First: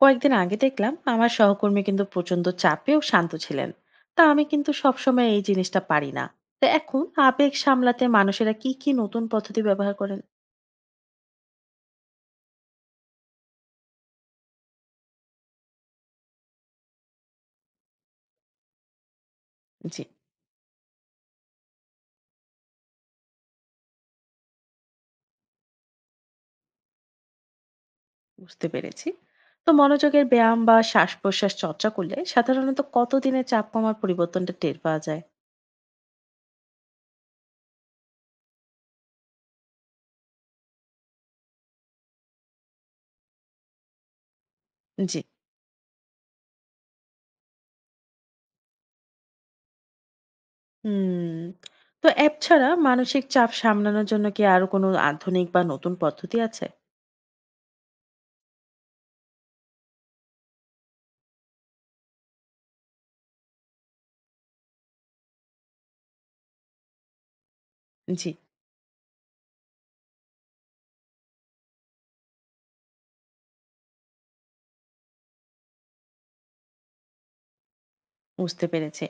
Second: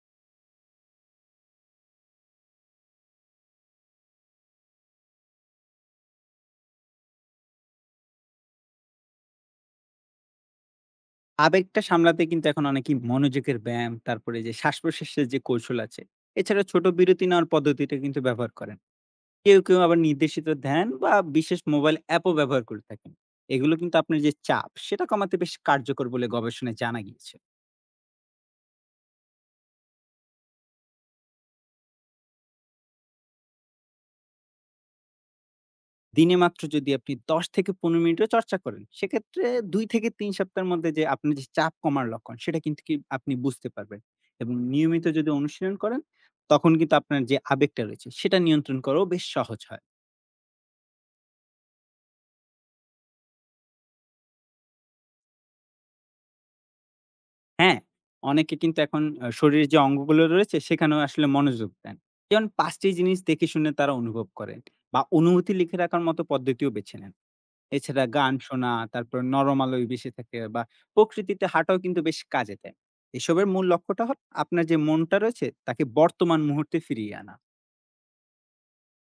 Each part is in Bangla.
কয়েকদিন আগে দেখলাম আমার সহকর্মী কিন্তু প্রচন্ড চাপে ও শান্ত ছিলেন। তা আমি কিন্তু সবসময় এই জিনিসটা পারি না। তো এখন আবেগ সামলাতে মানুষেরা কি কি নতুন পদ্ধতি ব্যবহার করেন? আবেগটা সামলাতে কিন্তু এখন অনেকেই মনোযোগের ব্যায়াম, তারপরে যে শ্বাস-প্রশ্বাসের যে কৌশল আছে, এছাড়া ছোট বিরতি নেওয়ার পদ্ধতিটা কিন্তু ব্যবহার করেন। কেউ, কেউ আবার জি, নির্দেশিত ধ্যান বা বিশেষ মোবাইল অ্যাপও ব্যবহার করে থাকেন। এগুলো কিন্তু আপনার যে চাপ, সেটা কমাতে বেশ কার্যকর বলে গবেষণায় জানা গিয়েছে। বুঝতে পেরেছি। তো মনোযোগের ব্যায়াম বা শ্বাস প্রশ্বাস চর্চা করলে সাধারণত কতদিনে চাপ কমার পরিবর্তনটা টের পাওয়া যায়? দিনে মাত্র যদি আপনি ১০ থেকে ১৫ মিনিটও চর্চা করেন, সেক্ষেত্রে ২ থেকে ৩ সপ্তাহের মধ্যে যে আপনার যে চাপ কমার লক্ষণ, সেটা কিন্তু কি আপনি বুঝতে পারবেন। এবং নিয়মিত জি। যদি অনুশীলন করেন, তখন কিন্তু আপনার যে আবেগটা রয়েছে, সেটা নিয়ন্ত্রণ করাও বেশ সহজ হয়। হুম। তো অ্যাপ ছাড়া মানসিক চাপ সামলানোর জন্য কি আরো কোনো আধুনিক বা নতুন পদ্ধতি আছে? হ্যাঁ, অনেকে কিন্তু এখন শরীরের যে অঙ্গগুলো রয়েছে সেখানেও আসলে মনোযোগ দেন। যেমন ৫ টি জিনিস দেখে শুনে তারা অনুভব করেন বা অনুভূতি লিখে রাখার মতো পদ্ধতিও বেছে নেন। এছাড়া জি, গান শোনা, তারপর নরম আলোয় বেশি থাকে বা প্রকৃতিতে হাঁটাও কিন্তু বেশ কাজে দেয়। এসবের মূল লক্ষ্যটা হল আপনার যে মনটা রয়েছে তাকে বর্তমান মুহূর্তে ফিরিয়ে আনা। বুঝতে পেরেছি।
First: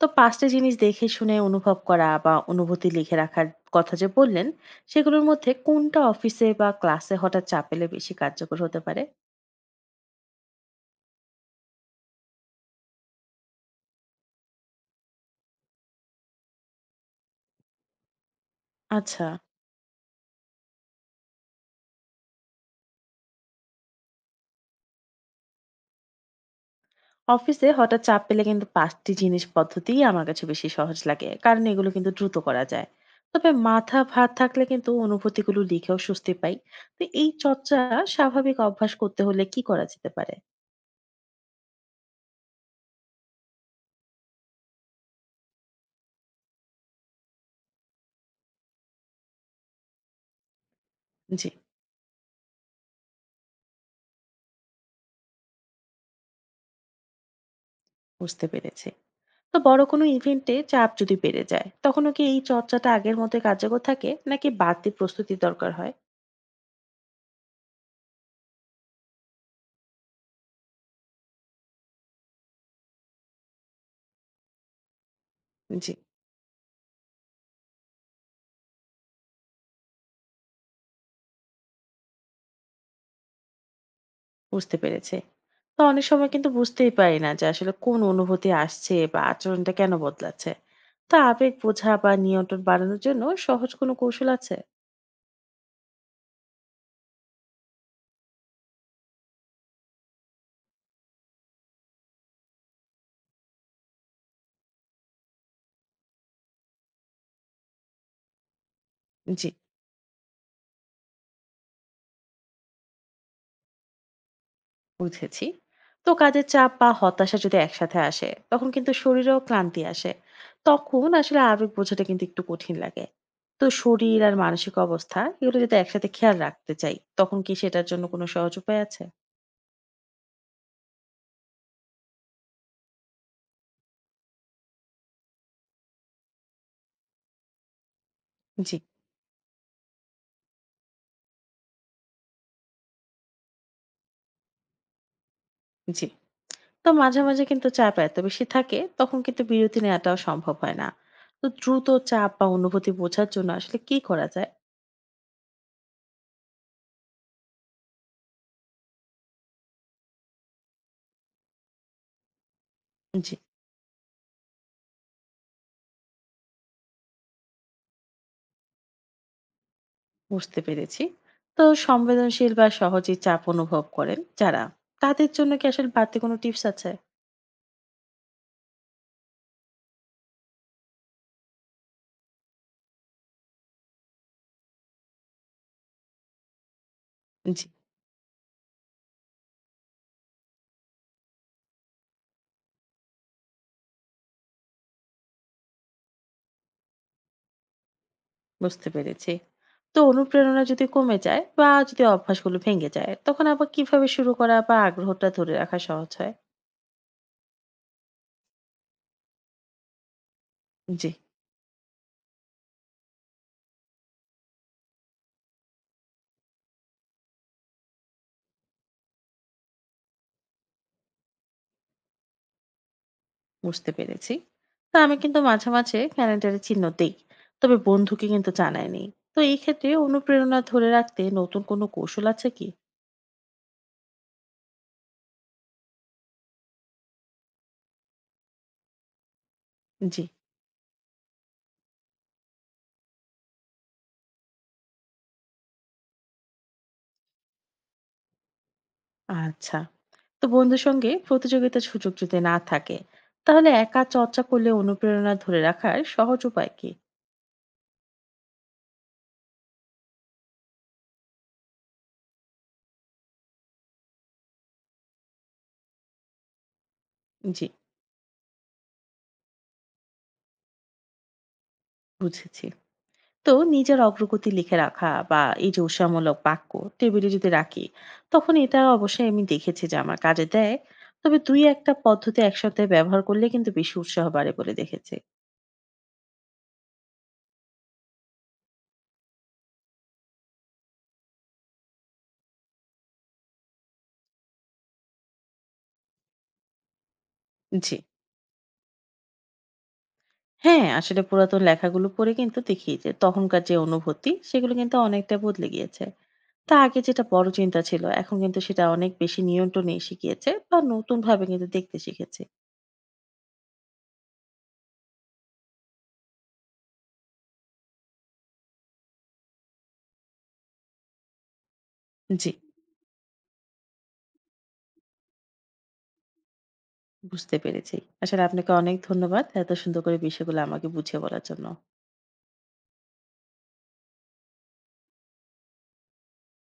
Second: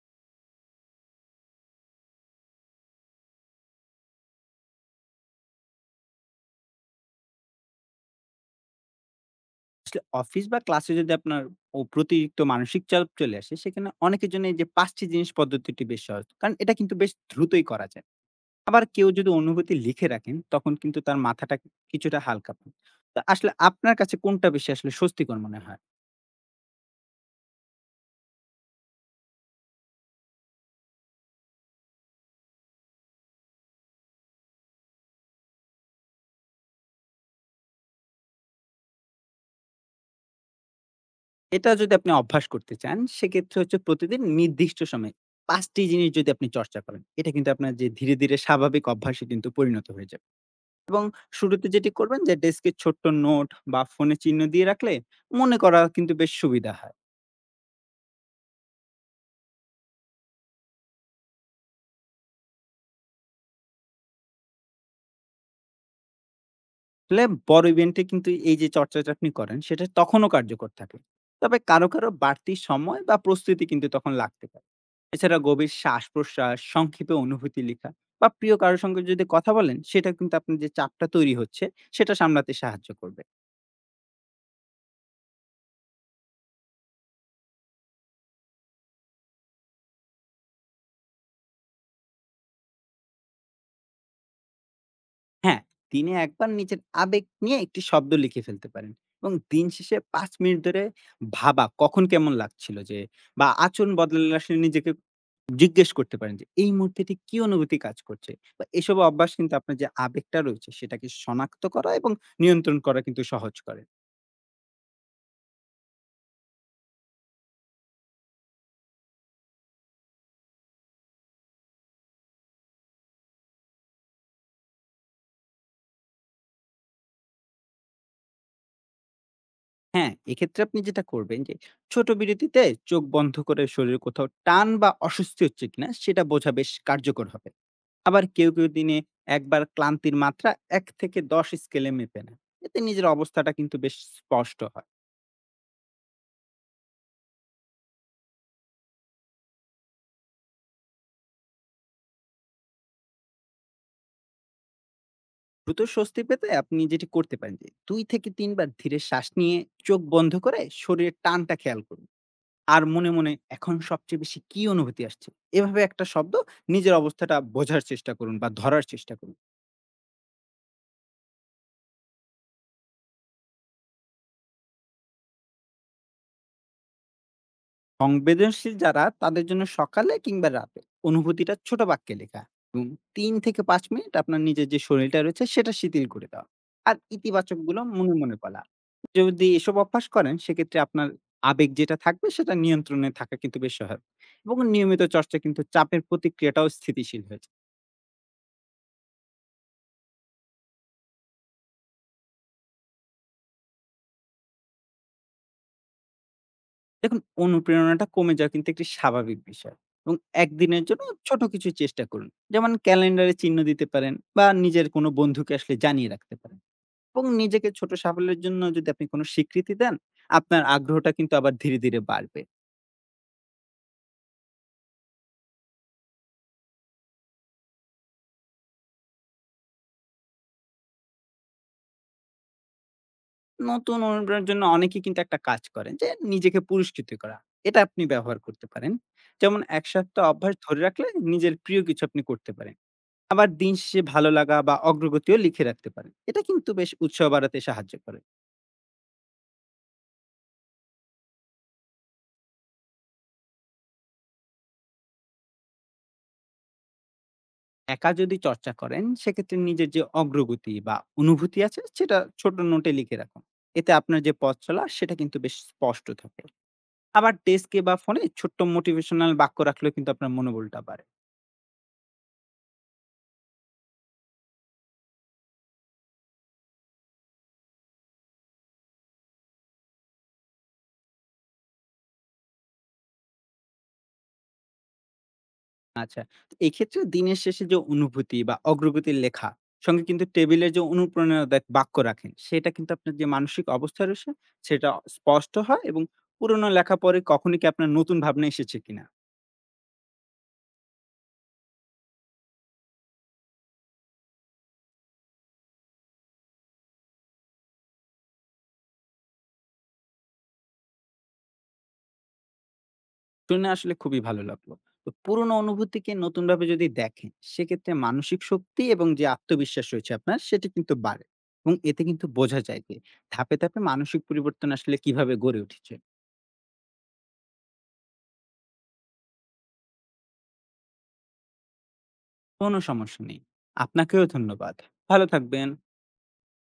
তো পাঁচটা জিনিস দেখে শুনে অনুভব করা বা অনুভূতি লিখে রাখার কথা যে বললেন, সেগুলোর মধ্যে কোনটা অফিসে বা ক্লাসে হঠাৎ চাপ পেলে বেশি কার্যকর হতে পারে? আসলে অফিস বা ক্লাসে যদি আপনার ও অতিরিক্ত মানসিক চাপ চলে আসে সেখানে অনেকের জন্য এই যে ৫ টি জিনিস পদ্ধতিটি বেশ সহজ। কারণ এটা কিন্তু বেশ দ্রুতই করা যায়। আবার কেউ আচ্ছা, যদি অনুভূতি লিখে রাখেন, তখন কিন্তু তার মাথাটা কিছুটা হালকা পান। তো আসলে আপনার কাছে কোনটা বেশি আসলে স্বস্তিকর মনে হয়? অফিসে হঠাৎ চাপ পেলে কিন্তু পাঁচটি জিনিস পদ্ধতিই আমার কাছে বেশি সহজ লাগে কারণ এগুলো কিন্তু দ্রুত করা যায়। তবে মাথা ভার থাকলে কিন্তু অনুভূতিগুলো লিখেও স্বস্তি পাই। তো এই চর্চা স্বাভাবিক অভ্যাস করতে হলে কি করা যেতে পারে? এটা যদি আপনি অভ্যাস করতে চান, সেক্ষেত্রে হচ্ছে প্রতিদিন নির্দিষ্ট সময়ে ৫ টি জিনিস যদি আপনি চর্চা করেন, এটা কিন্তু আপনার যে ধীরে, ধীরে স্বাভাবিক অভ্যাসে কিন্তু পরিণত হয়ে যাবে এবং জি, শুরুতে যেটি করবেন যে ডেস্কে ছোট্ট নোট বা ফোনে চিহ্ন দিয়ে রাখলে মনে করা কিন্তু বেশ সুবিধা হয়। বুঝতে পেরেছি। তো বড় কোনো ইভেন্টে চাপ যদি বেড়ে যায়, তখনও কি এই চর্চাটা আগের মতোই কার্যকর থাকে নাকি বাড়তি প্রস্তুতির দরকার হয়? আসলে বড় ইভেন্টে কিন্তু এই যে চর্চাটা আপনি করেন সেটা তখনও কার্যকর থাকে। তবে কারো, কারো বাড়তি সময় বা প্রস্তুতি কিন্তু তখন লাগতে পারে। এছাড়া গভীর জি, শ্বাস-প্রশ্বাস, সংক্ষেপে অনুভূতি লেখা বা প্রিয় কারো সঙ্গে যদি কথা বলেন সেটা কিন্তু আপনার যে চাপটা তৈরি হচ্ছে সেটা সামলাতে সাহায্য করবে। বুঝতে পেরেছি। তো অনেক সময় কিন্তু বুঝতেই পারি না যে আসলে কোন অনুভূতি আসছে বা আচরণটা কেন বদলাচ্ছে। তো আবেগ বোঝা বা নিয়ন্ত্রণ বাড়ানোর জন্য সহজ কোনো কৌশল আছে? হ্যাঁ, দিনে একবার নিজের আবেগ নিয়ে একটি শব্দ লিখে ফেলতে পারেন এবং দিন শেষে ৫ মিনিট ধরে ভাবা কখন কেমন লাগছিল যে বা আচরণ বদলালে আসলে নিজেকে জিজ্ঞেস করতে পারেন যে, এই মুহূর্তে ঠিক কি অনুভূতি কাজ করছে? বা এসব অভ্যাস জি। কিন্তু আপনার যে আবেগটা রয়েছে সেটাকে শনাক্ত করা এবং নিয়ন্ত্রণ করা কিন্তু সহজ করে। বুঝেছি। তো কাজের চাপ বা হতাশা যদি একসাথে আসে তখন কিন্তু শরীরেও ক্লান্তি আসে। তখন আসলে আবেগ বোঝাটা কিন্তু একটু কঠিন লাগে। তো শরীর আর মানসিক অবস্থা এগুলো যদি একসাথে খেয়াল রাখতে চাই তখন কি সেটার জন্য কোনো সহজ উপায় আছে? হ্যাঁ, এক্ষেত্রে আপনি যেটা করবেন যে ছোট বিরতিতে চোখ বন্ধ করে শরীরে কোথাও টান বা অস্বস্তি হচ্ছে কিনা সেটা বোঝা বেশ কার্যকর হবে। আবার কেউ, কেউ জি। দিনে একবার ক্লান্তির মাত্রা ১ থেকে ১০ স্কেলে মেপে নেন। এতে নিজের অবস্থাটা কিন্তু বেশ স্পষ্ট হয়। জি। তো মাঝে মাঝে কিন্তু চাপ এত বেশি থাকে তখন কিন্তু বিরতি নেওয়াটাও সম্ভব হয় না। তো দ্রুত চাপ বা অনুভূতি বোঝার জন্য আসলে কি করা যায়? দ্রুত স্বস্তি পেতে আপনি যেটি করতে পারেন যে ২ থেকে ৩ বার ধীরে শ্বাস নিয়ে চোখ বন্ধ করে শরীরের টানটা খেয়াল করুন। আর মনে, মনে জি, এখন সবচেয়ে বেশি কি অনুভূতি আসছে? এভাবে একটা শব্দ নিজের অবস্থাটা বোঝার চেষ্টা করুন বা ধরার চেষ্টা করুন। বুঝতে পেরেছি। তো সংবেদনশীল বা সহজেই চাপ অনুভব করেন যারা, তাদের জন্য কি আসলে বাড়তি কোনো টিপস আছে? সংবেদনশীল যারা তাদের জন্য সকালে কিংবা রাতে অনুভূতিটা ছোট বাক্যে লেখা এবং ৩ থেকে ৫ মিনিট আপনার নিজের যে শরীরটা রয়েছে সেটা শিথিল করে দেওয়া। আর জি, ইতিবাচকগুলো মনে, মনে বলা। যদি এসব অভ্যাস করেন সেক্ষেত্রে আপনার আবেগ যেটা থাকবে সেটা নিয়ন্ত্রণে থাকা কিন্তু বেশ সহায়ক এবং নিয়মিত চর্চা কিন্তু চাপের প্রতিক্রিয়াটাও স্থিতিশীল হয়ে। বুঝতে পেরেছি। তো অনুপ্রেরণা যদি কমে যায় বা যদি অভ্যাসগুলো ভেঙে যায়, তখন আবার কিভাবে শুরু করা বা আগ্রহটা ধরে রাখা সহজ হয়? দেখুন অনুপ্রেরণাটা কমে যাওয়া কিন্তু একটি স্বাভাবিক বিষয় এবং একদিনের জন্য জি, ছোট কিছু চেষ্টা করুন, যেমন ক্যালেন্ডারে চিহ্ন দিতে পারেন বা নিজের কোনো বন্ধুকে আসলে জানিয়ে রাখতে পারেন, এবং নিজেকে ছোট সাফল্যের জন্য যদি আপনি কোনো স্বীকৃতি দেন আপনার আগ্রহটা কিন্তু আবার ধীরে ধীরে বাড়বে। বুঝতে পেরেছি। তো আমি কিন্তু মাঝে মাঝে ক্যালেন্ডারে চিহ্ন দেই। তবে বন্ধুকে কিন্তু জানাইনি। তো এই ক্ষেত্রে অনুপ্রেরণা ধরে রাখতে নতুন কোনো কৌশল আছে কি? নতুন অনুপ্রেরণার জন্য অনেকেই কিন্তু একটা কাজ করেন যে নিজেকে পুরস্কৃত করা, এটা আপনি ব্যবহার করতে পারেন। যেমন এক জি, সপ্তাহ অভ্যাস ধরে রাখলে নিজের প্রিয় কিছু আপনি করতে পারেন। আবার দিন শেষে ভালো লাগা বা অগ্রগতিও লিখে রাখতে পারেন, এটা কিন্তু বেশ উৎসাহ বাড়াতে সাহায্য করে। আচ্ছা। তো বন্ধুর সঙ্গে প্রতিযোগিতার সুযোগ যদি না থাকে, তাহলে একা চর্চা করলে অনুপ্রেরণা ধরে রাখার সহজ উপায় কি? একা যদি চর্চা করেন সেক্ষেত্রে নিজের যে অগ্রগতি বা অনুভূতি আছে সেটা ছোট নোটে লিখে রাখুন, এতে আপনার যে পথ চলা সেটা কিন্তু বেশ স্পষ্ট থাকে। আবার জি, ডেস্কে বা ফোনে ছোট্ট মোটিভেশনাল বাক্য রাখলেও কিন্তু আপনার মনোবলটা বাড়ে। বুঝেছি। তো নিজের অগ্রগতি লিখে রাখা বা এই যে উৎসাহমূলক বাক্য টেবিলে যদি রাখি, তখন এটা অবশ্যই আমি দেখেছি যে আমার কাজে দেয়। তবে দুই একটা পদ্ধতি একসাথে ব্যবহার করলে কিন্তু বেশি উৎসাহ বাড়ে বলে দেখেছি। আচ্ছা, তো এক্ষেত্রে দিনের শেষে যে অনুভূতি বা অগ্রগতির লেখা, সঙ্গে কিন্তু টেবিলের যে অনুপ্রেরণাদায়ক বাক্য রাখেন সেটা কিন্তু আপনার যে মানসিক অবস্থা রয়েছে সেটা স্পষ্ট হয় এবং পুরনো লেখা পরে কখনই কি আপনার জি। নতুন ভাবনা এসেছে কিনা। হ্যাঁ, আসলে পুরাতন লেখাগুলো পড়ে কিন্তু দেখি যে তখনকার যে অনুভূতি সেগুলো কিন্তু অনেকটা বদলে গিয়েছে। তা আগে যেটা বড় চিন্তা ছিল, এখন কিন্তু সেটা অনেক বেশি নিয়ন্ত্রণে শিখিয়েছে বা নতুনভাবে কিন্তু দেখতে শিখেছি। শুনে আসলে খুবই ভালো লাগলো। তো পুরোনো অনুভূতিকে নতুনভাবে যদি দেখেন, সেক্ষেত্রে মানসিক শক্তি এবং যে আত্মবিশ্বাস রয়েছে আপনার, সেটি কিন্তু বাড়ে। এবং এতে কিন্তু জি, বোঝা যায় যে ধাপে, ধাপে মানসিক পরিবর্তন আসলে কিভাবে গড়ে উঠেছে। বুঝতে পেরেছি। আসলে আপনাকে অনেক ধন্যবাদ। এত সুন্দর করে বিষয়গুলো আমাকে বুঝিয়ে বলার জন্য। কোনো সমস্যা নেই। আপনাকেও ধন্যবাদ। ভালো থাকবেন।